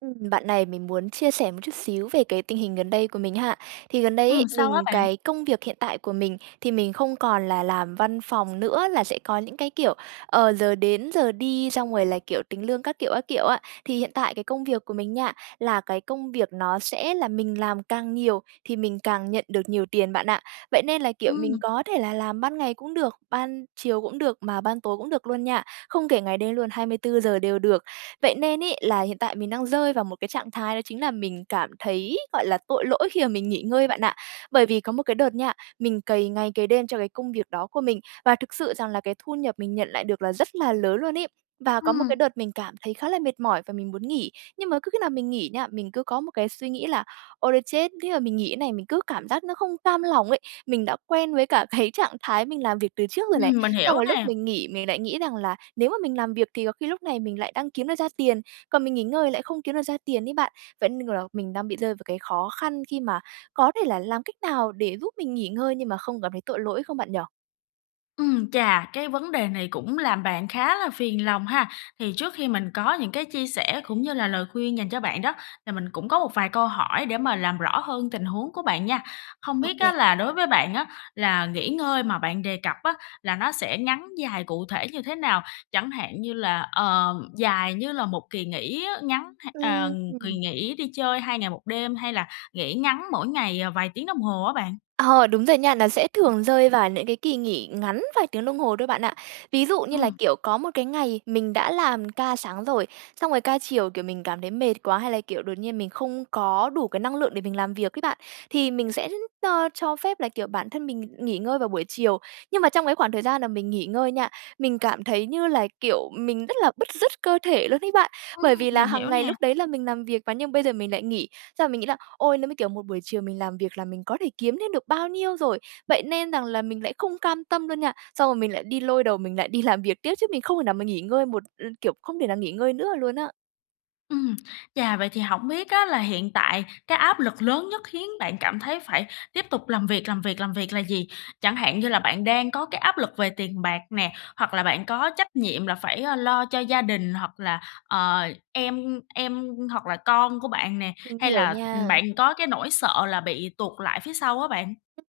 Ừm, bạn này! Mình muốn chia sẻ một chút xíu về cái tình hình gần đây của mình ha. Thì gần đây ấy Ừm, sao á mình bạn? cái công việc hiện tại của mình thì mình không còn là làm văn phòng nữa, là sẽ có những cái, kiểu, ờ, giờ đến giờ đi xong rồi là, kiểu, tính lương các kiểu, các kiểu á. Thì hiện tại cái công việc của mình nha, là cái công việc nó sẽ là mình làm càng nhiều thì mình càng nhận được nhiều tiền bạn ạ, vậy nên là, kiểu, mình Ừm. có thể là làm ban ngày cũng được, ban chiều cũng được, mà ban tối cũng được luôn nha, không kể ngày đêm luôn, 24 giờ đều được, vậy nên ấy là hiện tại mình đang rơi vào một cái trạng thái đó chính là mình cảm thấy, gọi là, tội lỗi khi mà mình nghỉ ngơi bạn ạ. Bởi vì có một cái đợt nha, mình cày ngày cày đêm cho cái công việc đó của mình, và thực sự rằng là cái thu nhập mình nhận lại được là rất là lớn luôn ấy, và có một cái Ừm. đợt mình cảm thấy khá là mệt mỏi và mình muốn nghỉ, nhưng mà cứ khi nào mình nghỉ nha, mình cứ có một cái suy nghĩ là "Ôi thôi chết. Thế mà mình nghỉ thế này, mình cứ cảm giác nó không cam lòng ấy." Mình đã quen với cả cái trạng thái mình làm việc từ trước rồi này, Ừm, mình hiểu xong rồi lúc nè. mình nghỉ mình lại nghĩ rằng là nếu mà mình làm việc thì có khi lúc này mình lại đang kiếm được ra tiền, còn mình nghỉ ngơi lại không kiếm được ra tiền ấy bạn. Vẫn nên, kiểu là, mình đang bị rơi vào cái khó khăn khi mà có thể là làm cách nào để giúp mình nghỉ ngơi nhưng mà không cảm thấy tội lỗi không bạn nhỉ? Ừm, chà, cái vấn đề này cũng làm bạn khá là phiền lòng ha, thì trước khi mình có những cái chia sẻ cũng như là lời khuyên dành cho bạn đó, thì mình cũng có một vài câu hỏi để mà làm rõ hơn tình huống của bạn nha. Hông biết á OK. là đối với bạn á, là nghỉ ngơi mà bạn đề cập á, là nó sẽ ngắn dài cụ thể như thế nào? Chẳng hạn như là, ờm, dài như là một kỳ nghỉ á, ngắn h ờ, Ưm kỳ hừm. nghỉ đi chơi 2 ngày 1 đêm hay là nghỉ ngắn mỗi ngày, ờ, vài tiếng đồng hồ á bạn. Ờ, đúng rồi nha, nó sẽ thường rơi vào những cái kỳ nghỉ ngắn vài tiếng đồng hồ thôi bạn ạ. Ví dụ như là, Ừm. kiểu, có một cái ngày mình đã làm ca sáng rồi, xong rồi ca chiều, kiểu, mình cảm thấy mệt quá hay là, kiểu, đột nhiên mình không có đủ cái năng lượng để mình làm việc ấy bạn, thì mình sẽ [unintelligible] ơ, cho phép, là kiểu, bản thân mình nghỉ ngơi vào buổi chiều. Nhưng mà trong cái khoảng thời gian là mình nghỉ ngơi nha, mình cảm thấy như là, kiểu, mình rất là bứt rứt cơ thể luôn ấy bạn, Ừm, bởi vì là mình hiểu hàng ngày lúc nè. đấy là mình làm việc mà nhưng mà bây giờ mình lại nghỉ, xong mình nghĩ là "Ôi, nếu mà, kiểu, một buổi chiều mình làm việc là mình có thể kiếm thêm được bao nhiêu rồi." Vậy nên rằng là mình lại không cam tâm luôn nha, xong rồi mình lại đi lôi đầu mình lại đi làm việc tiếp chứ mình không thể nào mà nghỉ ngơi một ưm, kiểu, không thể nào nghỉ ngơi nữa luôn á. Ừm. Chà, vậy thì hổng biết á là hiện tại cái áp lực lớn nhất khiến bạn cảm thấy phải tiếp tục làm việc, làm việc, làm việc là gì? Chẳng hạn như là bạn đang có cái áp lực về tiền bạc nè, hoặc là bạn có trách nhiệm là phải, ơ, lo cho gia đình, hoặc là, ờ, em em, hoặc là con của bạn nè, Mình hay hiểu là, ừm, nha. bạn có cái nỗi sợ là bị tuột lại phía sau á bạn?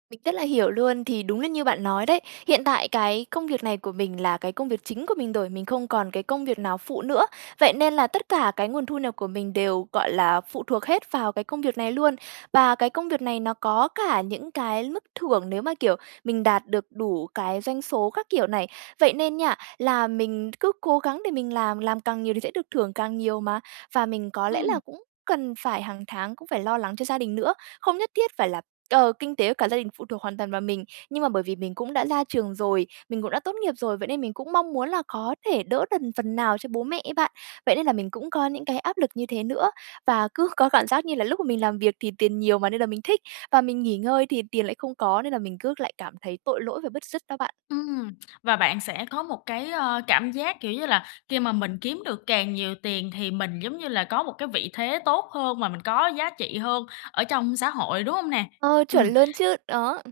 Mình rất là hiểu luôn. Thì đúng là như bạn nói đấy. Hiện tại cái công việc này của mình là cái công việc chính của mình rồi, mình không còn cái công việc nào phụ nữa. Vậy nên là tất cả cái nguồn thu nhập của mình đều, gọi là, phụ thuộc hết vào cái công việc này luôn. Và cái công việc này nó có cả những cái mức thưởng, nếu mà, kiểu, mình đạt được đủ cái doanh số các kiểu này. Vậy nên nha, là mình cứ cố gắng để mình làm, làm càng nhiều thì sẽ được thưởng càng nhiều mà. Và mình có lẽ là Ừm. cũng cần phải hàng tháng cũng phải lo lắng cho gia đình nữa. Không nhất thiết phải là, ờ, kinh tế cả gia đình phụ thuộc hoàn toàn vào mình, nhưng mà bởi vì mình cũng đã ra trường rồi, mình cũng đã tốt nghiệp rồi, vậy nên mình cũng mong muốn là có thể đỡ đần phần nào cho bố mẹ ấy bạn. Vậy nên là mình cũng có những cái áp lực như thế nữa. Và cứ có cảm giác như là lúc mà mình làm việc thì tiền nhiều mà, nên là mình thích và mình nghỉ ngơi thì tiền lại không có, nên là mình cứ lại cảm thấy tội lỗi và bứt rứt đó bạn. Ừm, và bạn sẽ có một cái, ơ, cảm giác, kiểu như là, khi mà mình kiếm được càng nhiều tiền thì mình, giống như là, có một cái vị thế tốt hơn và mình có giá trị hơn ở trong xã hội, đúng hông nè? Ờ, Ừm. chuẩn luôn chứ. Đó.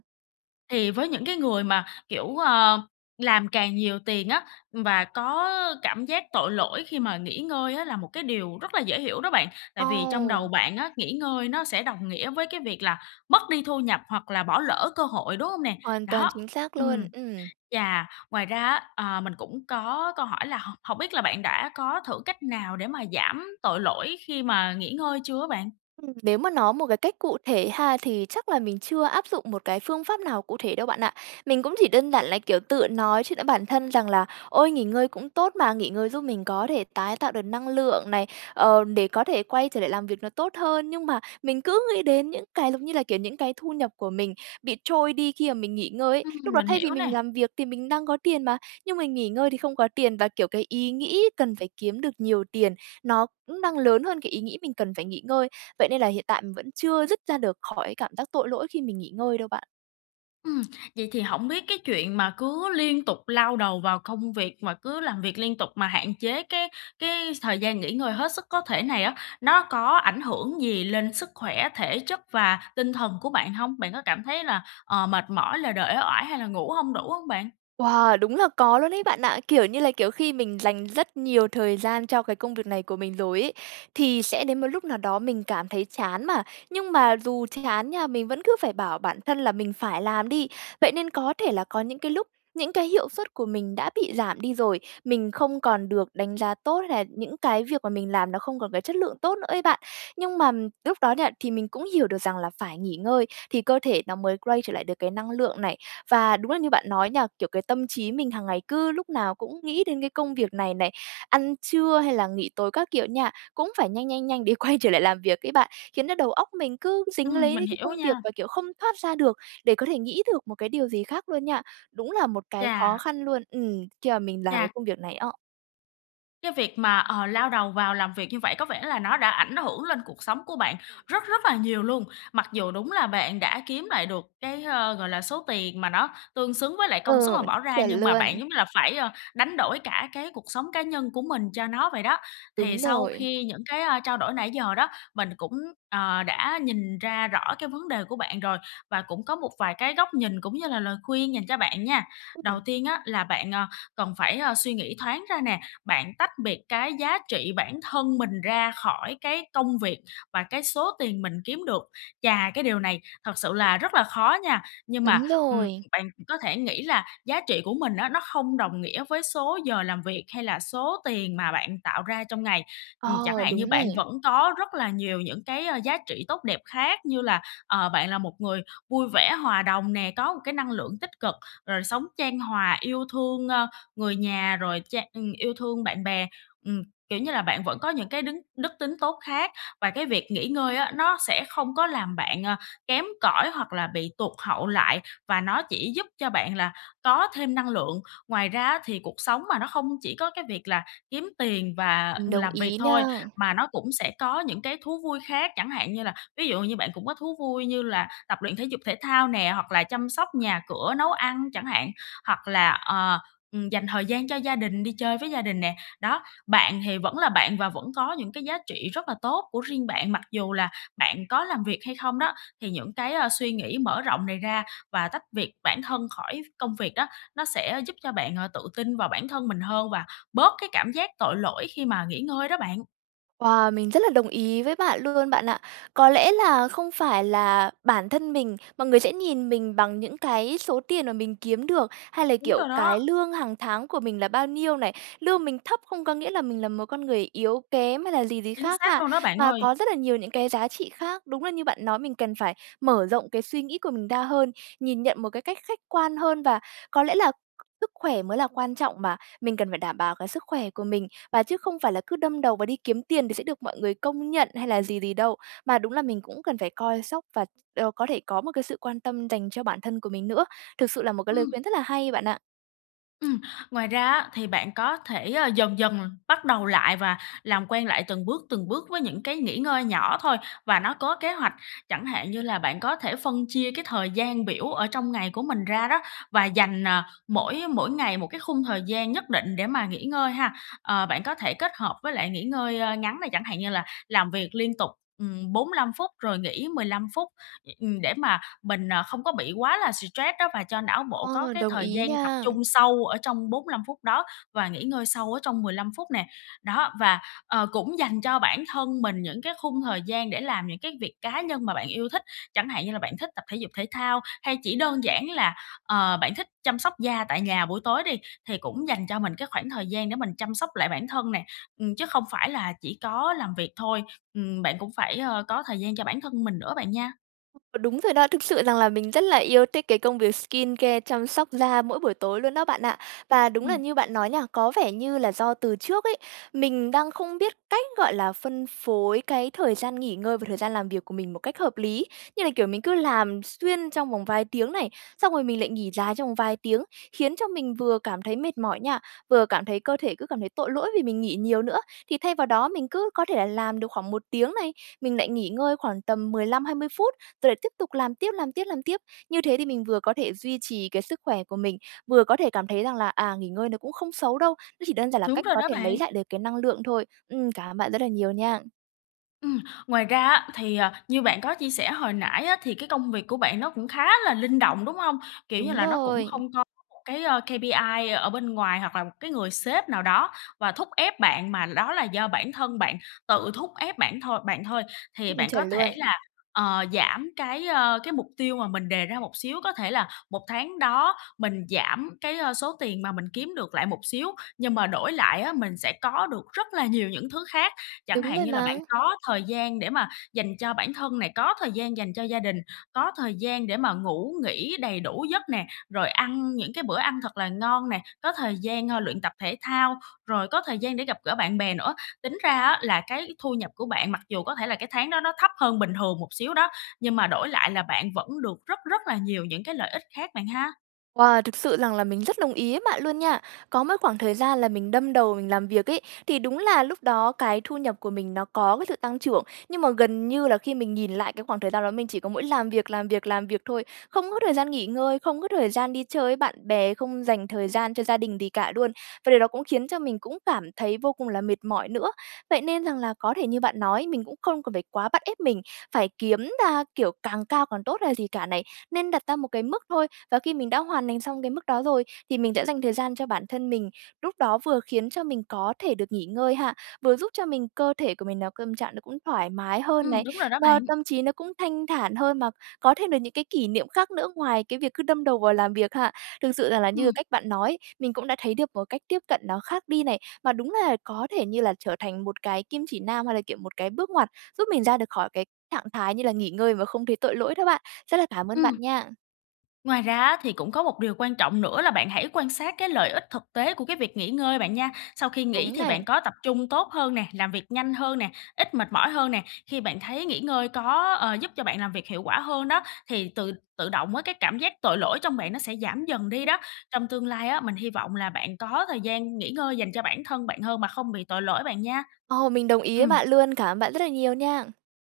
Thì với những cái người mà, kiểu, ờ, làm càng nhiều tiền á, và có cảm giác tội lỗi khi mà nghỉ ngơi á là một cái điều rất là dễ hiểu đó bạn, tại vì trong đầu Ồ! bạn á, nghỉ ngơi nó sẽ đồng nghĩa với cái việc là mất đi thu nhập, hoặc là bỏ lỡ cơ hội, đúng hông nè? Hoàn toàn Đó. chính xác luôn. Ừm. Ừm. Và ngoài ra á, ờ, mình cũng có câu hỏi là h hổng biết là bạn đã có thử cách nào để mà giảm tội lỗi khi mà nghỉ ngơi chưa á bạn? Ừm, nếu mà nói một cái cách cụ thể ha thì chắc là mình chưa áp dụng một cái phương pháp nào cụ thể đâu bạn ạ. Mình cũng chỉ đơn giản là, kiểu, tự nói chuyện với bản thân rằng là "Ôi, nghỉ ngơi cũng tốt mà, nghỉ ngơi giúp mình có thể tái tạo được năng lượng này, ờ, để có thể quay trở lại làm việc nó tốt hơn." Nhưng mà mình cứ nghĩ đến những cái, giống như là, kiểu, những cái thu nhập của mình bị trôi đi khi mà mình nghỉ ngơi ấy. Ừm, Lúc đó mình thay vì hiểu mình nè. làm việc thì mình đang có tiền mà, nhưng mình nghỉ ngơi thì không có tiền và, kiểu, cái ý nghĩ cần phải kiếm được nhiều tiền, nó cũng đang lớn hơn cái ý nghĩ mình cần phải nghỉ ngơi. Vậy nên là hiện tại mình vẫn chưa dứt ra được khỏi cảm giác tội lỗi khi mình nghỉ ngơi đâu bạn. Ừm, vậy thì hổng biết cái chuyện mà cứ liên tục lao đầu vào công việc mà cứ làm việc liên tục mà hạn chế cái cái thời gian nghỉ ngơi hết sức có thể này á, nó có ảnh hưởng gì lên sức khỏe, thể chất và tinh thần của bạn hông? Bạn có cảm thấy là, ờ, mệt mỏi, lờ đờ, uể oải, hay là ngủ hông đủ hông bạn? Wow, đúng là có luôn đấy bạn ạ, kiểu như là, kiểu, khi mình dành rất nhiều thời gian cho cái công việc này của mình rồi ấy, thì sẽ đến một lúc nào đó mình cảm thấy chán mà, nhưng mà dù chán nha, mình vẫn cứ phải bảo bản thân là mình phải làm đi. Vậy nên có thể là có những cái lúc, những cái hiệu suất của mình đã bị giảm đi rồi, mình không còn được đánh giá tốt, hay là những cái việc mà mình làm nó không còn cái chất lượng tốt nữa ấy bạn, nhưng mà lúc đó nha, thì mình cũng hiểu được rằng là phải nghỉ ngơi thì cơ thể nó mới quay trở lại được cái năng lượng này. Và đúng là như bạn nói nha, kiểu, cái tâm trí mình hằng ngày cứ lúc nào cũng nghĩ đến cái công việc này này, ăn trưa hay là nghỉ tối các kiểu nha, cũng phải nhanh, nhanh, nhanh để quay trở lại làm việc ấy bạn, khiến nó đầu óc mình cứ dính Ừm, lấy mình đấy cái công hiểu việc nha. và, kiểu, không thoát ra được để có thể nghĩ được một cái điều gì khác luôn nha. Đúng là một cái Chà! khó khăn luôn, ừm, khi mà mình làm cái Chà! công việc này á. Cái việc mà, ờ, lao đầu vào làm việc như vậy có vẻ là nó đã ảnh hưởng lên cuộc sống của bạn rất rất là nhiều luôn. Mặc dù đúng là bạn đã kiếm lại được cái, ờ, gọi là, số tiền mà nó tương xứng với lại công sức Ừ, mà bỏ ra, chuẩn nhưng mà bạn luôn. giống như là phải, a, đánh đổi cả cái cuộc sống cá nhân của mình cho nó vậy đó. Thì Đúng sau rồi. khi những cái, a, trao đổi nãy giờ đó, mình cũng, ờ, đã nhìn ra rõ cái vấn đề của bạn rồi và cũng có một vài cái góc nhìn cũng như là lời khuyên dành cho bạn nha. Đầu Ừm. tiên á là bạn, ờ, cần phải, a, suy nghĩ thoáng ra nè, bạn tách biệt cái giá trị bản thân mình ra khỏi cái công việc và cái số tiền mình kiếm được. Và cái điều này thật sự là rất là khó nha. Nhưng mà, Đúng ừm, rồi! bạn có thể nghĩ là giá trị của mình á, nó không đồng nghĩa với số giờ làm việc hay là số tiền mà bạn tạo ra trong ngày. Ừm, chẳng Ờ, hạn như đúng bạn này. vẫn có rất là nhiều những cái, a, giá trị tốt đẹp khác như là, ờ, bạn là một người vui vẻ, hòa đồng nè, có một cái năng lượng tích cực, rồi sống chan hòa, yêu thương, ơ, người nhà rồi cha ừm, yêu thương bạn bè. Ừm, kiểu như là, bạn vẫn có những cái đứng đức tính tốt khác, và cái việc nghỉ ngơi á, nó sẽ không có làm bạn, à, kém cỏi hoặc là bị tụt hậu lại và nó chỉ giúp cho bạn là có thêm năng lượng. Ngoài ra á thì cuộc sống mà, nó không chỉ có cái việc là kiếm tiền và Mình đồng làm việc ý thôi, nha. mà nó cũng sẽ có những cái thú vui khác, chẳng hạn như là ví dụ như bạn cũng có thú vui như là tập luyện thể dục thể thao nè, hoặc là chăm sóc nhà cửa, nấu ăn chẳng hạn, hoặc là, ờ, ừm, dành thời gian cho gia đình, đi chơi với gia đình nè. Đó, bạn thì vẫn là bạn và vẫn có những cái giá trị rất là tốt của riêng bạn. Mặc dù là bạn có làm việc hay không đó, thì những cái, a, suy nghĩ mở rộng này ra và tách việc bản thân khỏi ph công việc đó nó sẽ giúp cho bạn, ờ, tự tin vào bản thân mình hơn và bớt cái cảm giác tội lỗi khi mà nghỉ ngơi đó bạn. Wow! Mình rất là đồng ý với bạn luôn bạn ạ. Có lẽ là không phải là bản thân mình, mọi người sẽ nhìn mình bằng những cái số tiền mà mình kiếm được, hay là, Đúng kiểu, rồi đó. cái lương hàng tháng của mình là bao nhiêu này. Lương mình thấp không có nghĩa là mình là một con người yếu kém hay là gì gì Chính khác xác ha, luôn đó, bạn mà ơi! có rất là nhiều những cái giá trị khác. Đúng là như bạn nói mình cần phải mở rộng cái suy nghĩ của mình ra hơn, nhìn nhận một cái cách khách quan hơn. Và có lẽ là sức khỏe mới là quan trọng mà, mình cần phải đảm bảo cái sức khỏe của mình. Và chứ không phải là cứ đâm đầu vào đi kiếm tiền thì sẽ được mọi người công nhận hay là gì gì đâu, mà đúng là mình cũng cần phải coi sóc và, ờ, có thể có một cái sự quan tâm dành cho bản thân của mình nữa. Thực sự là một cái lời Ừm. khuyên rất là hay, bạn ạ. Ừm, ngoài ra á, thì bạn có thể, à, dần dần bắt đầu lại và làm quen lại từng bước, từng bước với những cái nghỉ ngơi nhỏ thôi, và nó có kế hoạch. Chẳng hạn như là bạn có thể phân chia cái thời gian biểu ở trong ngày của mình ra đó, và dành, à, mỗi mỗi ngày một cái khung thời gian nhất định để mà nghỉ ngơi ha. Ờ, bạn có thể kết hợp với lại nghỉ ngơi ngắn này, chẳng hạn như là làm việc liên tục, ừm, 45 phút rồi nghỉ 15 phút, ừm, để mà mình, à, không có bị quá là stress đó, và cho não bộ có Ơ, cái đồng thời ý gian tập nha. trung sâu ở trong 45 phút đó và nghỉ ngơi sâu ở trong 15 phút nè. Đó, và, ờ, cũng dành cho bản thân mình những cái khung thời gian để làm những cái việc cá nhân mà bạn yêu thích. Chẳng hạn như là bạn thích tập thể dục thể thao hay chỉ đơn giản là, ờ, bạn thích chăm sóc da tại nhà buổi tối đi, thì cũng dành cho mình cái khoảng thời gian để mình chăm sóc lại bản thân nè, ừm, chứ không phải là chỉ có làm việc thôi. Ừm, bạn cũng phải, ơ, có thời gian cho bản thân mình nữa bạn nha. Ờ, đúng rồi đó, thực sự rằng là mình rất là yêu thích cái công việc skincare, chăm sóc da mỗi buổi tối luôn đó bạn ạ. Và đúng là Ừm. như bạn nói nha, có vẻ như là do từ trước ấy, mình đang không biết cách, gọi là, phân phối cái thời gian nghỉ ngơi và thời gian làm việc của mình một cách hợp lý. Như là, kiểu, mình cứ làm xuyên trong vòng vài tiếng này, xong rồi mình lại nghỉ dài trong vòng vài tiếng, khiến cho mình vừa cảm thấy mệt mỏi nha, vừa cảm thấy cơ thể cứ cảm thấy tội lỗi vì mình nghỉ nhiều nữa. Thì thay vào đó mình cứ có thể là làm được khoảng 1 tiếng này, mình lại nghỉ ngơi khoảng tầm 15-20 phút, rồi lại tiếp tục làm tiếp, làm tiếp, làm tiếp. Như thế thì mình vừa có thể duy trì cái sức khỏe của mình, vừa có thể cảm thấy rằng là, à, nghỉ ngơi nó cũng không xấu đâu. Nó chỉ đơn giản là Đúng cách rồi có đó thể lấy bạn! lại được cái năng lượng thôi. Ừm, cảm ơn bạn rất là nhiều nha! Ừm. Ngoài ra á, thì, ờ, như bạn có chia sẻ hồi nãy á thì cái công việc của bạn nó cũng khá là linh động, đúng hông? Kiểu như Đúng là nó cũng rồi! không có một cái, ơ, KPI ở bên ngoài hoặc là một cái người sếp nào đó và thúc ép bạn mà đó là do bản thân bạn tự thúc ép bản thôi bạn thôi. Thì Ừm, bạn có chuẩn luôn. thể là, ờ, giảm cái, a, cái mục tiêu mà mình đề ra một xíu. Có thể là 1 tháng đó mình giảm cái, a, số tiền mà mình kiếm được lại một xíu, nhưng mà đổi lại á, mình sẽ có được rất là nhiều những thứ khác. Chẳng Đúng hạn rồi như là bạn mà. có thời gian để mà dành cho bản thân nè, có thời gian dành cho gia đình, có thời gian để mà ngủ, nghỉ đầy đủ giấc nè, rồi ăn những cái bữa ăn thật là ngon nè, có thời gian, a, luyện tập thể thao, rồi có thời gian để gặp gỡ bạn bè nữa. Tính ra á là cái thu nhập của bạn mặc dù có thể là cái tháng đó nó thấp hơn bình thường một xíu đó, nhưng mà đổi lại là bạn vẫn được rất rất là nhiều những cái lợi ích khác bạn ha. Wow! Thực sự rằng là mình rất đồng ý với bạn luôn nha! Có một khoảng thời gian là mình đâm đầu mình làm việc ấy, thì đúng là lúc đó cái thu nhập của mình nó có cái sự tăng trưởng, nhưng mà gần như là khi mình nhìn lại cái khoảng thời gian đó mình chỉ có mỗi làm việc, làm việc, làm việc thôi. Không có thời gian nghỉ ngơi, không có thời gian đi chơi với bạn bè, không dành thời gian cho gia đình gì cả luôn, và điều đó cũng khiến cho mình cũng cảm thấy vô cùng là mệt mỏi nữa. Vậy nên rằng là có thể như bạn nói, mình cũng không cần phải quá bắt ép mình phải kiếm ra, kiểu, càng cao càng tốt hay là gì cả này. Nên đặt ra một cái mức thôi và khi mình đã hoàn thành xong cái mức đó rồi, thì mình sẽ dành thời gian cho bản thân mình. Lúc đó vừa khiến cho mình có thể được nghỉ ngơi ha, vừa giúp cho mình cơ thể của mình nào câm trạng nó cũng thoải mái hơn Ừm, này, đúng rồi đó lo bạn! tâm trí nó cũng thanh thản hơn mà có thêm được những cái kỷ niệm khác nữa ngoài cái việc cứ đâm đầu vào làm việc ha. Thực sự rằng là như là Ừm. cách bạn nói, mình cũng đã thấy được một cách tiếp cận nó khác đi này. Mà đúng là có thể như là trở thành một cái kim chỉ nam, hay là, kiểu, một cái bước ngoặt giúp mình ra được khỏi cái trạng thái, như là, nghỉ ngơi mà không thấy tội lỗi đó bạn. Rất là cảm ơn bạn Ừm. nha! Ngoài ra á, thì cũng có một điều quan trọng nữa là bạn hãy quan sát cái lợi ích thực tế của cái việc nghỉ ngơi bạn nha. Sau khi nghỉ Đúng thì này. bạn có tập trung tốt hơn nè, làm việc nhanh hơn nè, ít mệt mỏi hơn nè. Khi bạn thấy nghỉ ngơi có, ờ, giúp cho bạn làm việc hiệu quả hơn đó, thì tự tự động á cái cảm giác tội lỗi trong bạn nó sẽ giảm dần đi đó. Trong tương lai á, mình hy vọng là bạn có thời gian nghỉ ngơi dành cho bản thân bạn hơn mà không bị tội lỗi bạn nha. Ồ, mình đồng ý với Ừm. bạn luôn. Cảm ơn bạn rất là nhiều nha!